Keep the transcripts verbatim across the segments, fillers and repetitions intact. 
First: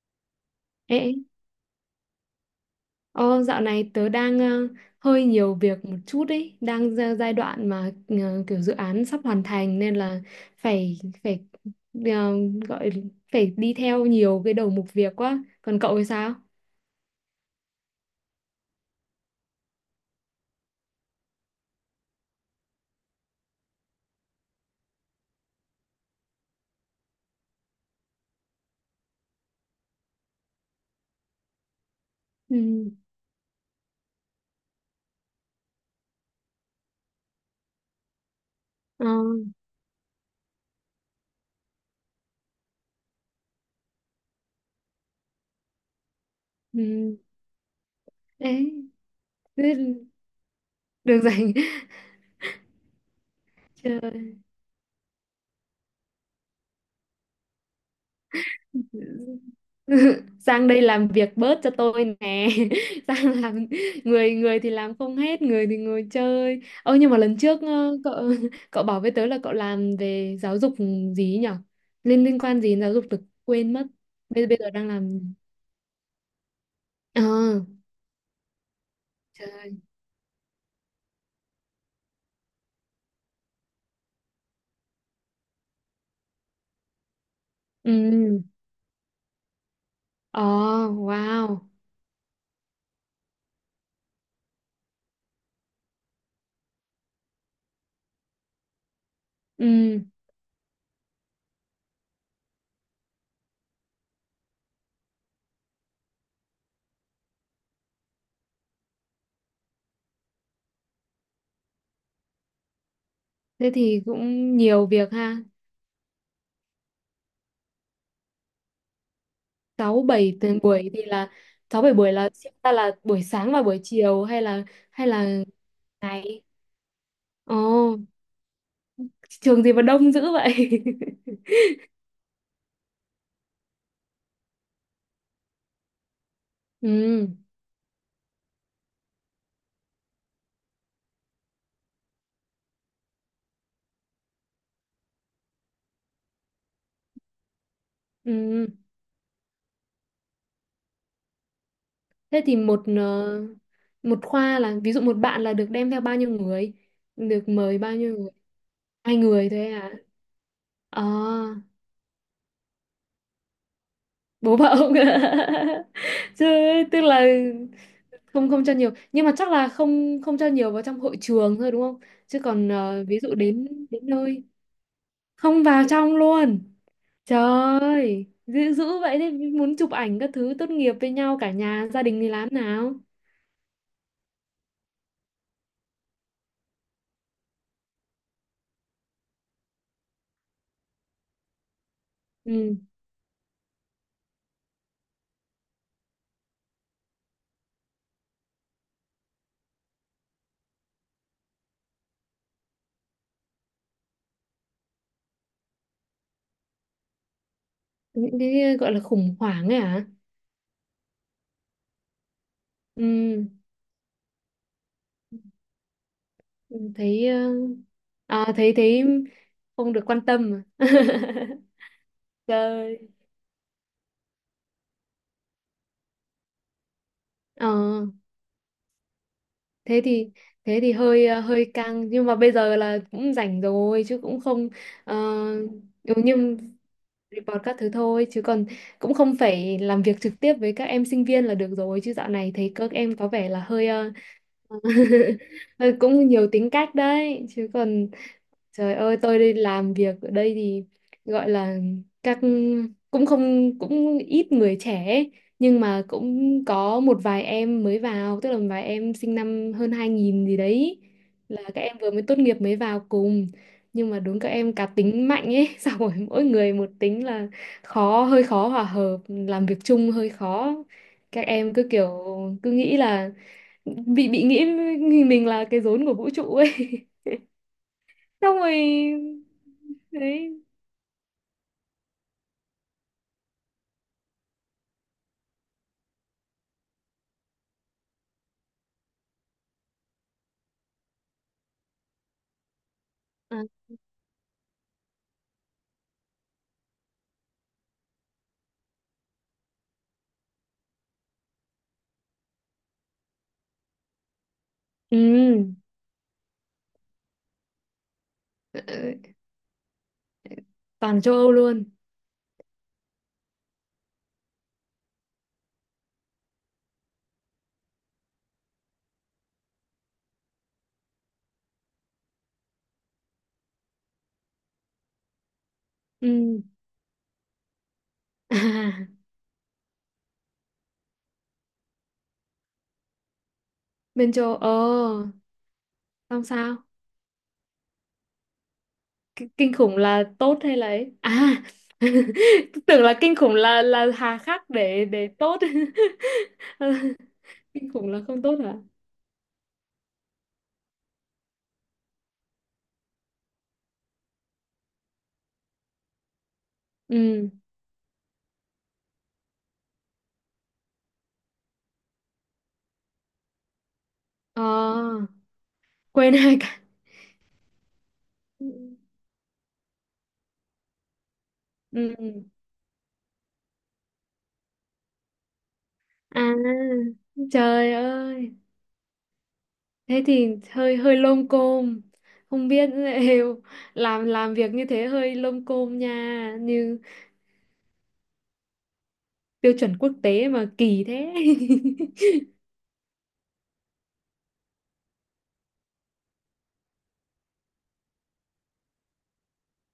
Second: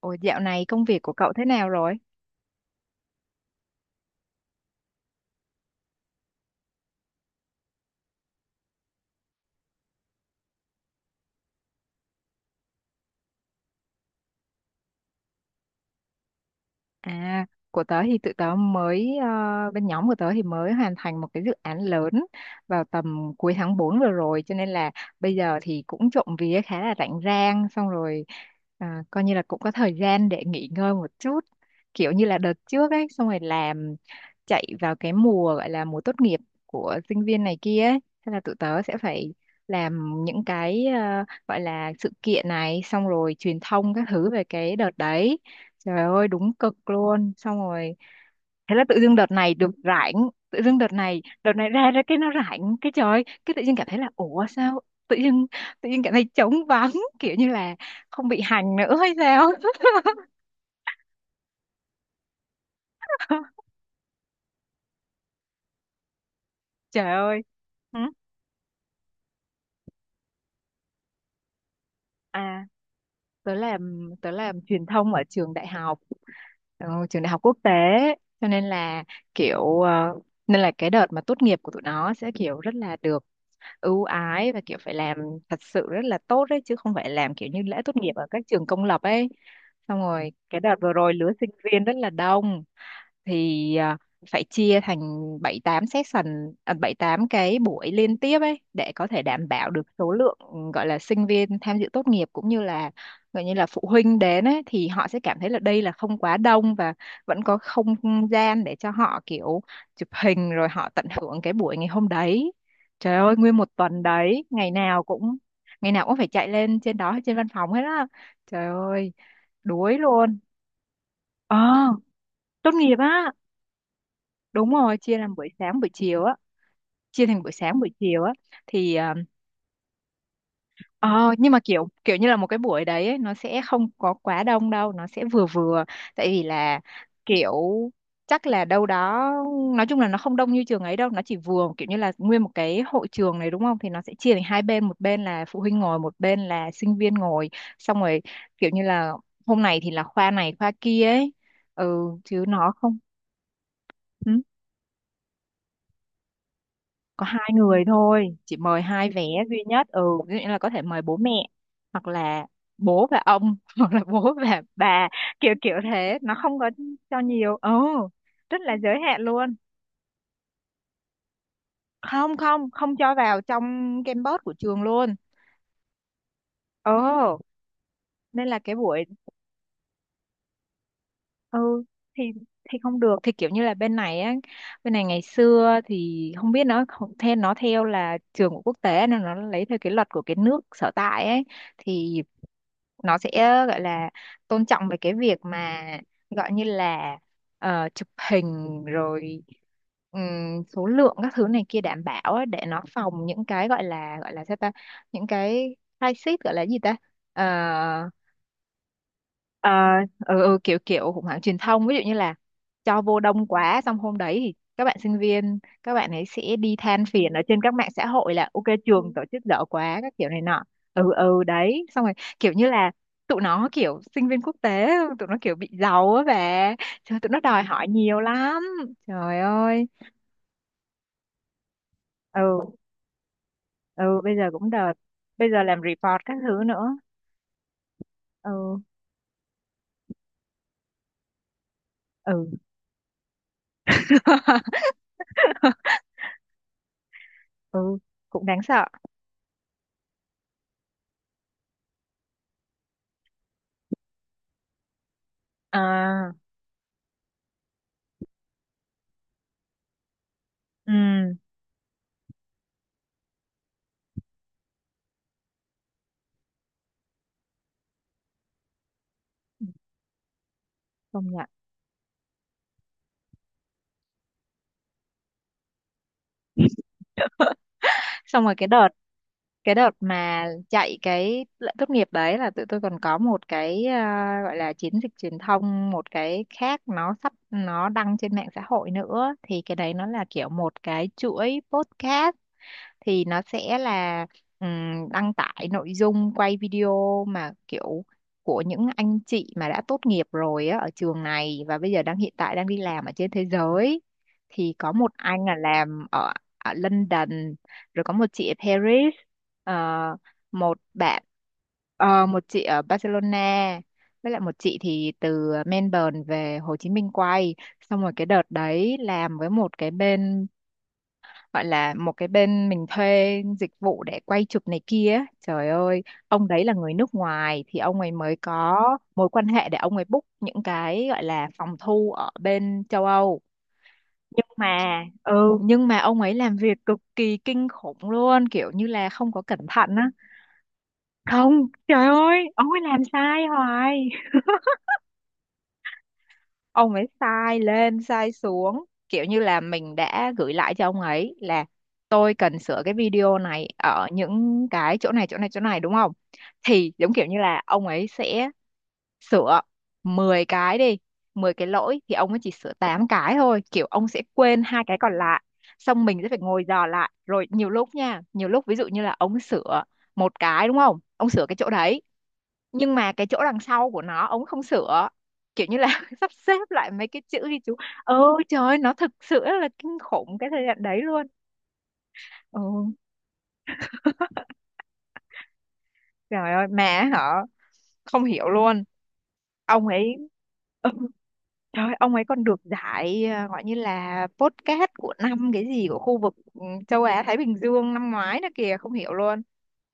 Ủa dạo này công Ê, việc của cậu thế nào rồi? ô, dạo này tớ đang ờ, hơi nhiều việc một chút ấy, đang ra giai đoạn mà ờ, kiểu dự án sắp hoàn thành nên là phải phải ờ, gọi phải đi theo nhiều cái đầu mục việc quá. Còn cậu thì sao? À, của tớ thì tụi tớ mới, ờ, bên nhóm của tớ thì mới hoàn thành một cái dự án lớn vào tầm cuối tháng bốn vừa rồi. Cho nên là bây giờ thì cũng trộm vía khá là rảnh rang. Xong rồi à, coi như là cũng có thời gian để nghỉ ngơi một chút. Kiểu như là đợt Ừ. trước ấy, xong rồi làm chạy vào cái mùa gọi là mùa tốt nghiệp của sinh viên này kia ấy. Thế là tụi tớ sẽ Ờ. phải làm những cái ờ, gọi là sự kiện này, xong rồi truyền thông các thứ về cái đợt đấy. Trời ơi đúng cực Ừ. luôn, xong rồi Đấy. thế là tự dưng đợt này được Thế. rảnh. Tự dưng đợt Được này đợt rồi. này ra ra cái nó rảnh, cái trời ơi, cái tự dưng cảm thấy là Trời. ủa sao tự dưng tự dưng cảm thấy trống vắng kiểu như là không bị hành nữa hay sao. sang đây làm việc bớt cho tôi nè sang làm người người thì làm không hết, người thì ngồi chơi. Ơ nhưng Trời mà lần ơi. trước ờ, Hử? cậu cậu bảo với tớ là cậu làm về giáo dục gì ấy nhở, liên liên quan À, gì đến giáo dục tớ tớ quên mất, làm tớ bây bây làm giờ truyền đang làm thông gì? ở trường đại học. Ừ, trường ờ đại học quốc tế, cho nên là Trời. kiểu ờ, nên là cái đợt mà tốt nghiệp của tụi nó sẽ kiểu rất là được ưu ái và kiểu phải làm thật sự rất là tốt đấy, chứ không phải làm kiểu như lễ tốt nghiệp ở Ừ. các trường công lập ấy. Xong rồi ờ cái đợt vừa rồi lứa sinh wow. viên rất là đông, thì à, phải chia thành bảy tám session, à, bảy tám cái buổi liên tiếp ấy để có thể đảm bảo được Ừ, số lượng, ừ, gọi là sinh viên tham dự tốt nghiệp cũng như là gọi như là phụ huynh đến ấy thì họ sẽ cảm thấy là đây là không quá đông và vẫn có không gian để cho họ kiểu chụp hình rồi họ tận hưởng cái buổi ngày hôm đấy. Trời ơi nguyên một thế tuần thì đấy, cũng ngày nhiều nào việc cũng ha. ngày nào cũng phải chạy lên trên đó trên văn phòng hết á. Trời ơi, đuối sáu luôn. bảy tuần buổi thì là, Ờ, sáu bảy buổi, là ta tốt là nghiệp buổi á. sáng và buổi chiều hay là Đúng rồi, hay chia là làm buổi sáng buổi chiều á, ngày? chia thành buổi Ồ, sáng buổi chiều á thì ờ, trường gì mà đông dữ vậy? ờ, nhưng mà kiểu kiểu như là một cái buổi đấy ấy, nó sẽ không có quá đông đâu, nó sẽ vừa vừa, tại vì là Ừ, kiểu chắc là đâu đó nói chung là nó không đông như trường ấy đâu, nó chỉ vừa kiểu như là nguyên một cái hội trường này đúng không? Thì nó sẽ chia thành hai bên, một bên là phụ huynh ngồi, một bên là sinh viên ngồi, xong rồi ừ. kiểu như là hôm nay thì là khoa này khoa kia ấy. Ừ Thế chứ thì nó một không. ờ, một Ừ. khoa là, ví dụ một bạn là được đem theo bao nhiêu người? Có Được hai mời người bao nhiêu người? thôi, chị mời hai Hai vé người duy thôi nhất. à? Ừ, ví dụ như là có thể mời bố mẹ, À, hoặc là bố và ông hoặc là bố bố và vợ không? bà, kiểu kiểu thế, nó Chứ không có tức cho là nhiều. Ừ, không rất không cho là nhiều, giới hạn nhưng mà chắc luôn. là không không cho nhiều vào trong hội trường thôi đúng không? Không Chứ còn không không ờ, cho ví dụ vào đến trong đến campus nơi của trường luôn. không vào trong luôn. Ừ, Trời ơi, nên là dữ cái dữ buổi. vậy đấy, muốn chụp ảnh các thứ tốt nghiệp với nhau cả Ừ, nhà gia đình thì thì làm thì nào? không được, thì kiểu như là bên này á, bên này ngày xưa thì không biết, nó không- theo, nó theo là trường của quốc tế nên nó lấy theo cái luật của cái nước sở tại ấy, thì Ừ, nó sẽ gọi là tôn trọng về cái việc mà gọi như là ờ, chụp hình, rồi ừm, số lượng các thứ này kia đảm bảo á, để nó phòng những cái gọi là gọi là sao ta, những cái crisis gọi là gì ta, ờ, những cái gọi là khủng hoảng ờ, ấy hả? ừ, ừ, kiểu kiểu khủng hoảng truyền thông, ví dụ như là cho vô Ừ, đông quá xong hôm đấy thì các bạn sinh viên các bạn ấy sẽ đi ừ, than thấy phiền ở ờ, trên các mạng xã hội là à, ok thấy thấy trường tổ chức dở không quá được các quan kiểu này tâm, nọ. à? Ừ ừ đấy, xong rồi kiểu như là Trời. tụi nó kiểu sinh viên quốc tế, tụi nó kiểu bị giàu á bà, trời tụi nó đòi hỏi Ờ, nhiều lắm. Trời ơi. thế thì thế thì hơi ờ, hơi căng, nhưng mà bây ừ giờ là cũng rảnh rồi chứ ừ bây cũng giờ không. cũng đợt, ờ, bây giờ làm ừ, report các nhưng thứ nữa. report các thứ thôi chứ còn Ừ, cũng không phải làm việc trực tiếp với các em sinh viên là được rồi, chứ dạo ừ này thấy các em có vẻ là hơi ờ, Ờ, cũng nhiều tính cách đấy chứ ừ còn. cũng đáng sợ. Trời ơi, tôi đi làm việc ở đây thì gọi là các cũng không cũng ít người trẻ ấy, nhưng mà À cũng có một vài em mới vào, tức là một vài em sinh năm hơn hai nghìn gì đấy, ừ là các em vừa mới tốt nghiệp mới vào cùng, nhưng mà đúng các em cá tính mạnh ấy xong rồi mỗi người một tính là khó hơi khó hòa hợp, làm việc chung hơi khó, công nhận. các em cứ kiểu cứ nghĩ là bị bị nghĩ mình mình là cái rốn của vũ trụ ấy Xong rồi xong cái rồi đợt cái đợt mà đấy. chạy cái lễ tốt nghiệp đấy là tụi tôi còn có một cái, à, gọi là chiến dịch truyền thông một cái khác, nó sắp nó đăng trên mạng xã hội nữa, thì cái đấy nó là kiểu một cái chuỗi podcast, thì nó À, sẽ là ừm, đăng tải nội dung quay video mà kiểu của những anh chị mà đã tốt nghiệp rồi á, ở trường này, và bây giờ đang hiện tại đang đi làm ở trên thế giới, thì có một ừ, anh là làm ở, ở London, rồi có một chị ở ờ, ờ, Paris, ờ, một toàn bạn, châu Âu luôn. ờ, một chị ở Barcelona, với lại một chị thì từ Melbourne về Hồ Chí Minh quay. Xong rồi cái đợt đấy làm với một cái bên, gọi là một cái bên mình thuê dịch vụ để quay chụp này kia ấy. Trời ơi ông Ừ đấy là người nước ngoài thì ông ấy mới à, có mối quan hệ để ông ấy book những cái gọi là phòng thu ở bên châu Âu, bên nhưng châu mà ờ ừ nhưng mà ông ấy xong làm sao? việc cực kỳ kinh khủng luôn, kiểu như là không K có cẩn Kinh thận khủng á. là tốt hay là ấy à? Không, trời ơi ông ấy làm Tưởng là kinh sai khủng là hoài. là hà khắc để để tốt Ông ấy sai kinh lên khủng là sai không tốt hả? xuống, kiểu như là mình đã gửi lại cho ông ấy là tôi cần sửa cái video này ở những cái chỗ này chỗ này chỗ này đúng không, thì giống kiểu như Ừ. là ông ấy sẽ sửa mười cái, đi mười cái lỗi thì ông ấy chỉ sửa tám cái thôi, kiểu ông sẽ quên hai cái còn ờ lại. Xong mình sẽ Quên phải hai ngồi cái. dò lại, rồi nhiều lúc nha, nhiều lúc ví dụ như là ông sửa một cái đúng không, ông sửa cái chỗ đấy Ừ. Ừ. nhưng mà cái chỗ đằng sau của nó ông không sửa, kiểu như là sắp À, xếp lại mấy cái chữ ghi chú. trời Ôi ơi, trời ơi, nó thực sự là kinh thế khủng thì cái thời gian hơi đấy hơi luôn. lông côm, Ừ. không biết liệu làm làm việc như thế hơi lông côm Trời nha, ơi mẹ như hả, không hiểu luôn. tiêu Ông chuẩn quốc ấy tế mà ừ, kỳ thế. trời ơi, ông ấy còn được giải, à, gọi như là podcast của năm cái gì của khu vực, ừ, châu Á Thái Bình Dương năm ngoái nữa kìa, không hiểu luôn.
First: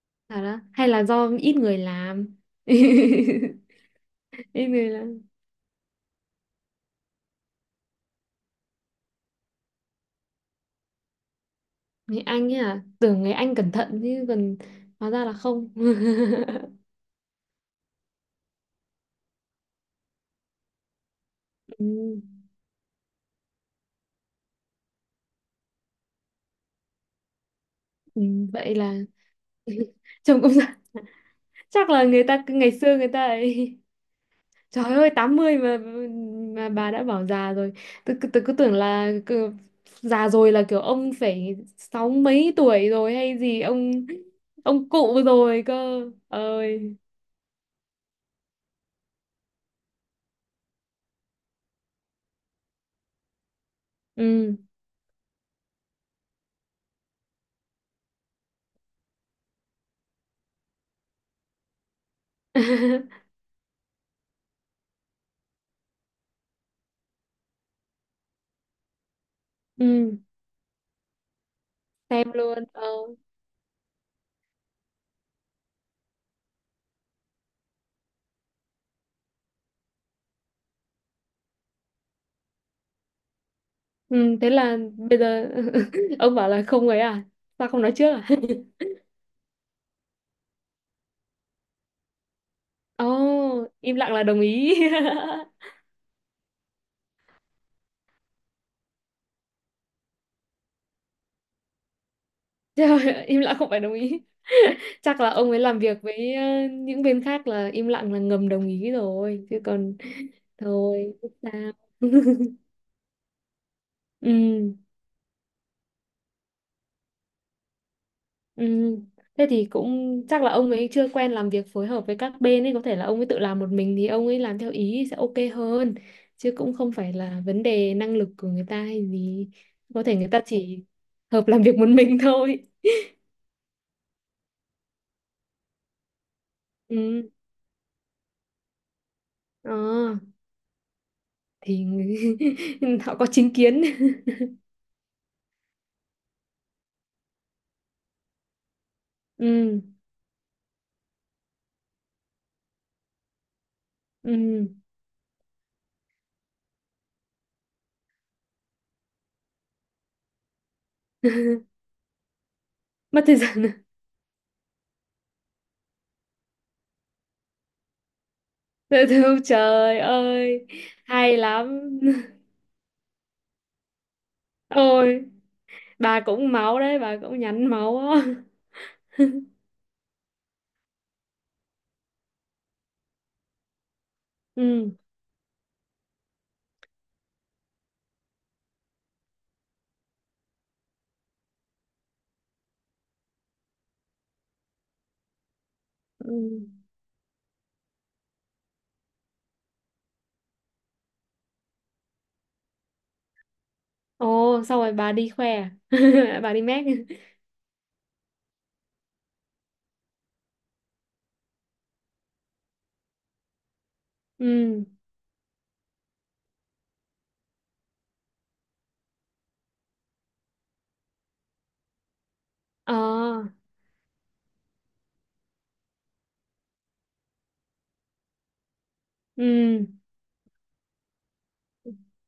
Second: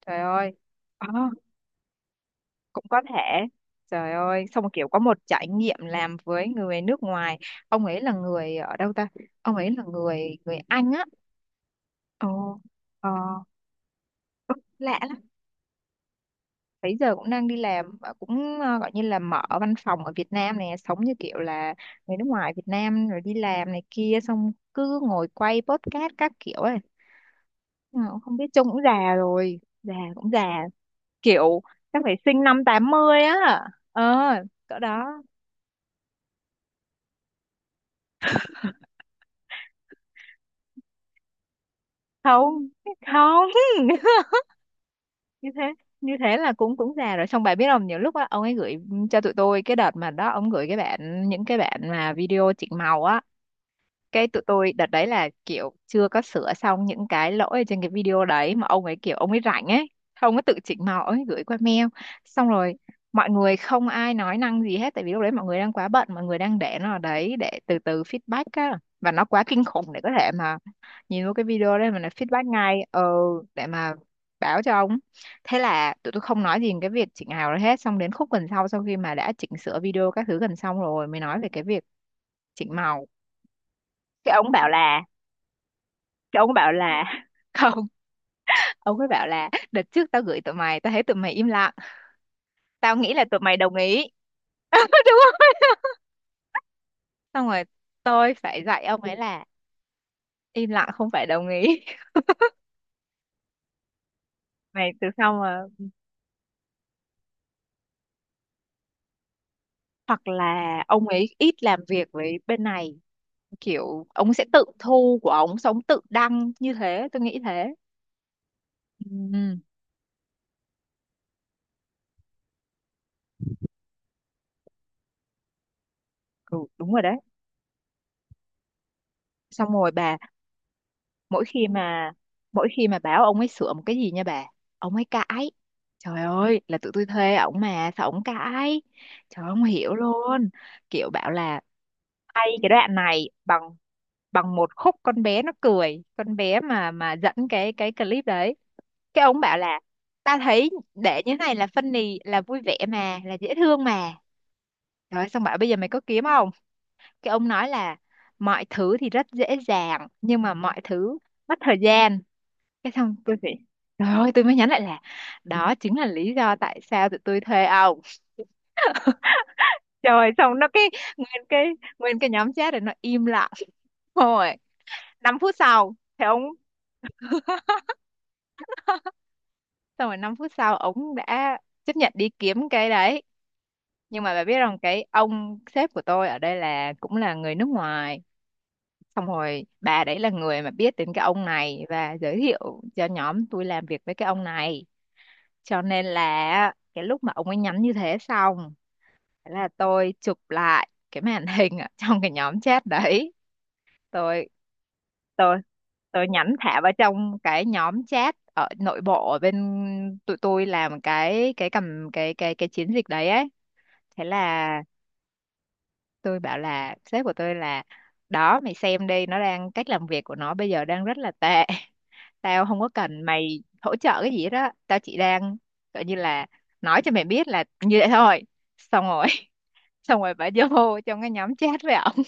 Trời Bảo ơi. đó hay là Ờ, do ít người làm. cũng có thể. Trời ơi, xong Ít rồi kiểu người có một làm. trải nghiệm làm với người nước ngoài. Ông ấy là người ở đâu ta, ông ấy là người người Anh á. Người Anh Ồ, ấy à? ờ, Tưởng người Anh cẩn thận chứ ừ, còn lạ. hóa ra là không. Bây giờ cũng đang đi làm và cũng ờ, gọi như là mở văn phòng ở Việt Nam này, sống như kiểu là người Ừ, nước ngoài Việt Nam rồi đi làm này kia, xong cứ ngồi quay podcast các kiểu ấy. Ờ, ừ, không biết trông vậy cũng là già rồi, già cũng chồng già, cũng kiểu chắc chắc là phải người sinh ta năm ngày tám xưa người mươi ta á. ấy. Ờ, cỡ Trời ơi đó. tám mươi mà, mà bà đã bảo già rồi. Tôi cứ tôi cứ tưởng là cứ, già rồi là kiểu ông phải sáu mấy Không, tuổi rồi hay không. gì, ông ông cụ Như rồi thế, cơ. như thế là cũng cũng Ơi. già rồi. Xong bà biết không, nhiều lúc á ông ấy gửi cho tụi tôi cái đợt mà đó ông gửi cái bản, những cái bản mà video chỉnh màu á, cái tụi Ừ. tôi đợt đấy là kiểu chưa có sửa xong những cái lỗi ở trên cái video đấy, mà ông ấy kiểu ông ấy rảnh ấy, ông ấy tự chỉnh màu ông ấy gửi qua mail. Xong rồi mọi người không ai nói năng gì hết, tại vì lúc đấy mọi người đang quá bận, mọi người đang để nó ở đấy để từ từ feedback á, và nó quá kinh khủng để có Ừ, thể mà nhìn vô cái video đấy mà nó xem feedback luôn. ngay, Ờ. ờ để mà báo cho ông. Thế là tụi tôi không nói gì về cái việc chỉnh màu đấy hết, xong đến khúc gần sau, sau khi mà đã chỉnh sửa video các thứ gần xong rồi mới nói về cái việc chỉnh màu. cái Ừ, thế ông bảo là là bây giờ ông cái bảo ông là bảo không ấy là à? Sao không không, nói trước à? ông ấy bảo là đợt trước tao gửi tụi mày tao thấy tụi mày im lặng, tao nghĩ là tụi mày Ồ, đồng im ý. lặng là đồng ý. Đúng không, xong rồi tôi phải dạy ông ấy là im lặng không phải đồng ý. Trời ơi, im lặng không phải đồng ý. Mày từ Chắc là sau ông ấy mà, làm việc với ờ, những bên khác là im lặng là ngầm đồng ý rồi. Chứ còn hoặc là ông thôi, biết ấy ít sao. làm việc với bên này, kiểu ông sẽ tự Ừ, thu của ông xong tự đăng như thế, tôi nghĩ thế. ừ. Thế Ừ, thì cũng chắc là ông ấy chưa quen làm việc phối hợp với các bên ấy. Có thể là ông ấy tự làm một mình thì ông ấy làm theo ý sẽ ok hơn. Chứ ừ cũng đúng không rồi phải đấy. là vấn đề năng lực của người ta hay gì. Xong rồi Có bà, thể người ta chỉ mỗi hợp làm khi việc một mà mình thôi. mỗi khi mà bảo ông ấy sửa một cái gì nha bà, ông ấy cãi. Trời ơi là tụi tôi Ừ. thuê ổng mà sao ổng cãi. Trời ơi, không Ờ, hiểu luôn. Kiểu bảo là thì người- hay cái đoạn họ có này chính bằng, kiến. bằng một khúc con bé nó cười, con bé mà mà dẫn cái cái clip đấy, cái ông bảo là Ừ. ta thấy để như thế này là funny, là vui vẻ mà, là dễ thương mà, Ừ. rồi xong bảo bây giờ mày có kiếm không, cái ông nói là mọi thứ thì rất dễ dàng nhưng mà mọi thứ mất thời gian. Cái xong Mất tôi thời phải gian à? trời ơi tôi mới nhắn lại là đó chính là lý do tại sao tụi tôi thuê ông. Dễ thương trời Trời xong ơi. nó cái Hay nguyên cái lắm. nguyên cái nhóm chat rồi nó im lặng, rồi Ôi năm phút sau bà thì ông, cũng máu đấy, bà cũng nhắn máu á. xong rồi năm phút sau ông đã chấp nhận đi kiếm cái đấy. Nhưng mà bà biết rằng Ừ. cái ông sếp của tôi ở đây là cũng là người nước ngoài, xong rồi bà đấy là người mà biết đến cái ông này và giới thiệu cho nhóm tôi làm việc với cái ông này, cho nên Ừ. là cái lúc mà ông ấy nhắn như thế xong, thế là tôi chụp lại cái màn hình ở trong cái nhóm chat đấy. Ồ, Tôi xong rồi bà đi khoe tôi à? tôi Bà nhắn đi thả mét. vào trong cái nhóm chat ở nội bộ ở bên tụi tôi làm cái cái cầm cái cái cái chiến dịch đấy ấy. Thế là Ừ. tôi bảo là sếp của tôi là đó mày xem đi, nó đang cách làm việc của nó bây giờ đang rất là tệ. Tao không có Ờ, cần mày hỗ trợ cái gì đó. Tao chỉ đang gọi như là nói cho mày biết là như vậy thôi. Xong rồi ừ. xong rồi bà vô trong cái nhóm chat với ổng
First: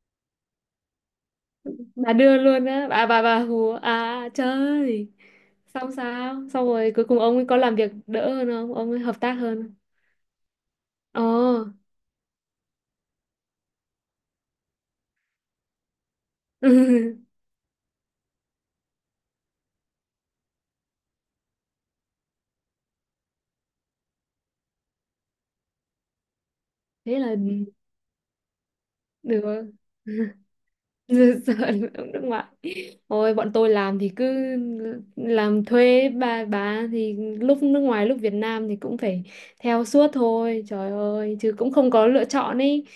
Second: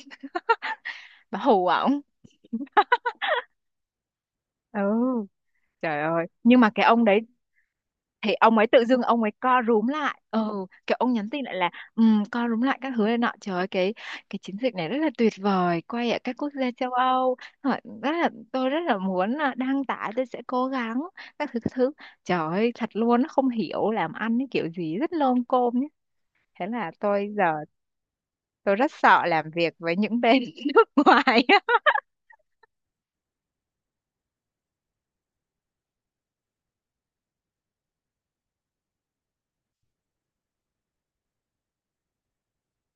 bà hù ổng. Bà đưa luôn á, Bà bà bà hùa. À trời. Ừ Xong trời ơi, sao? nhưng Xong mà cái rồi ông cuối cùng đấy ông ấy có làm việc thì đỡ hơn ông ấy không? tự Ông ấy dưng hợp ông ấy tác co hơn không? rúm lại, ừ kiểu ông nhắn tin lại Ờ. là um, co rúm lại các thứ này nọ, trời ơi cái cái chiến dịch này rất là tuyệt vời, quay ở các quốc gia châu Âu. Hỏi rất là, tôi rất là muốn là đăng tải, tôi sẽ cố gắng các thứ các thứ. Trời ơi thật luôn, nó không hiểu làm ăn cái kiểu gì rất lôm côm nhé. Thế là Thế là, tôi giờ ừ, tôi rất sợ được làm việc với những bên nước ngoài sợ ở á. nước ngoài. Ôi bọn tôi làm thì cứ làm thuê, bà bà thì lúc nước ngoài lúc Việt Nam thì cũng phải theo suốt thôi, trời ơi, chứ cũng không có lựa chọn ấy.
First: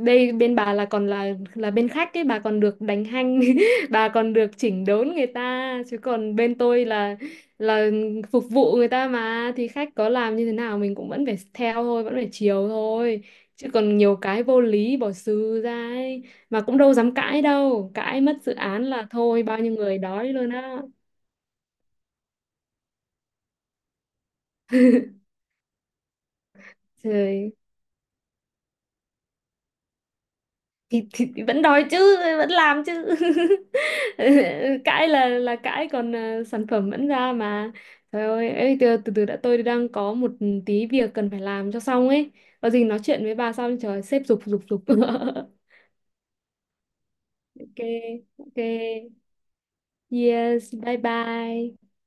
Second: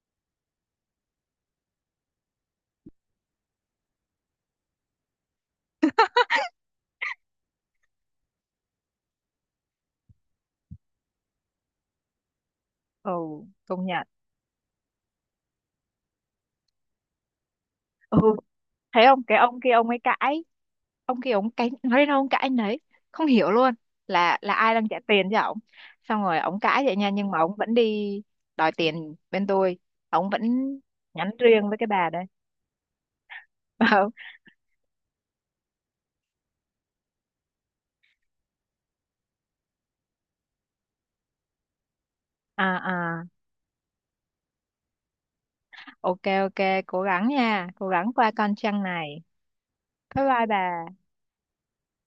Đây bên bà là còn là là bên khách ấy, bà còn được đánh hanh, bà còn được chỉnh đốn người ta, chứ còn bên tôi là là phục vụ người ta, mà thì khách có làm như thế nào mình cũng vẫn phải theo thôi, vẫn phải chiều Ừ thôi, chứ công còn nhận. nhiều cái vô lý bỏ xừ ra ấy, mà cũng đâu dám cãi, đâu Ừ cãi mất dự án thấy là không, cái thôi bao ông kia nhiêu ông ấy người đói cãi, luôn á. ông kia ông cãi nói đến đâu ông cãi đến đấy, không hiểu luôn, là là ai đang trả tiền cho ông. Xong rồi ông cãi vậy nha, nhưng mà Trời, ông vẫn đi đòi tiền bên tôi, ông vẫn thì, thì nhắn vẫn riêng với đói cái bà chứ đây vẫn làm chứ. bảo. Cãi là là cãi, còn ờ, sản phẩm vẫn ra mà. Trời ơi ấy, từ, từ từ đã, tôi đang có một tí việc cần phải làm cho xong ấy, À có gì nói chuyện à, với bà sau, trời sếp giục giục giục. ok ok, cố gắng nha, Ok cố gắng qua con ok. trăng này. Bye bye Yes, bà. bye bye.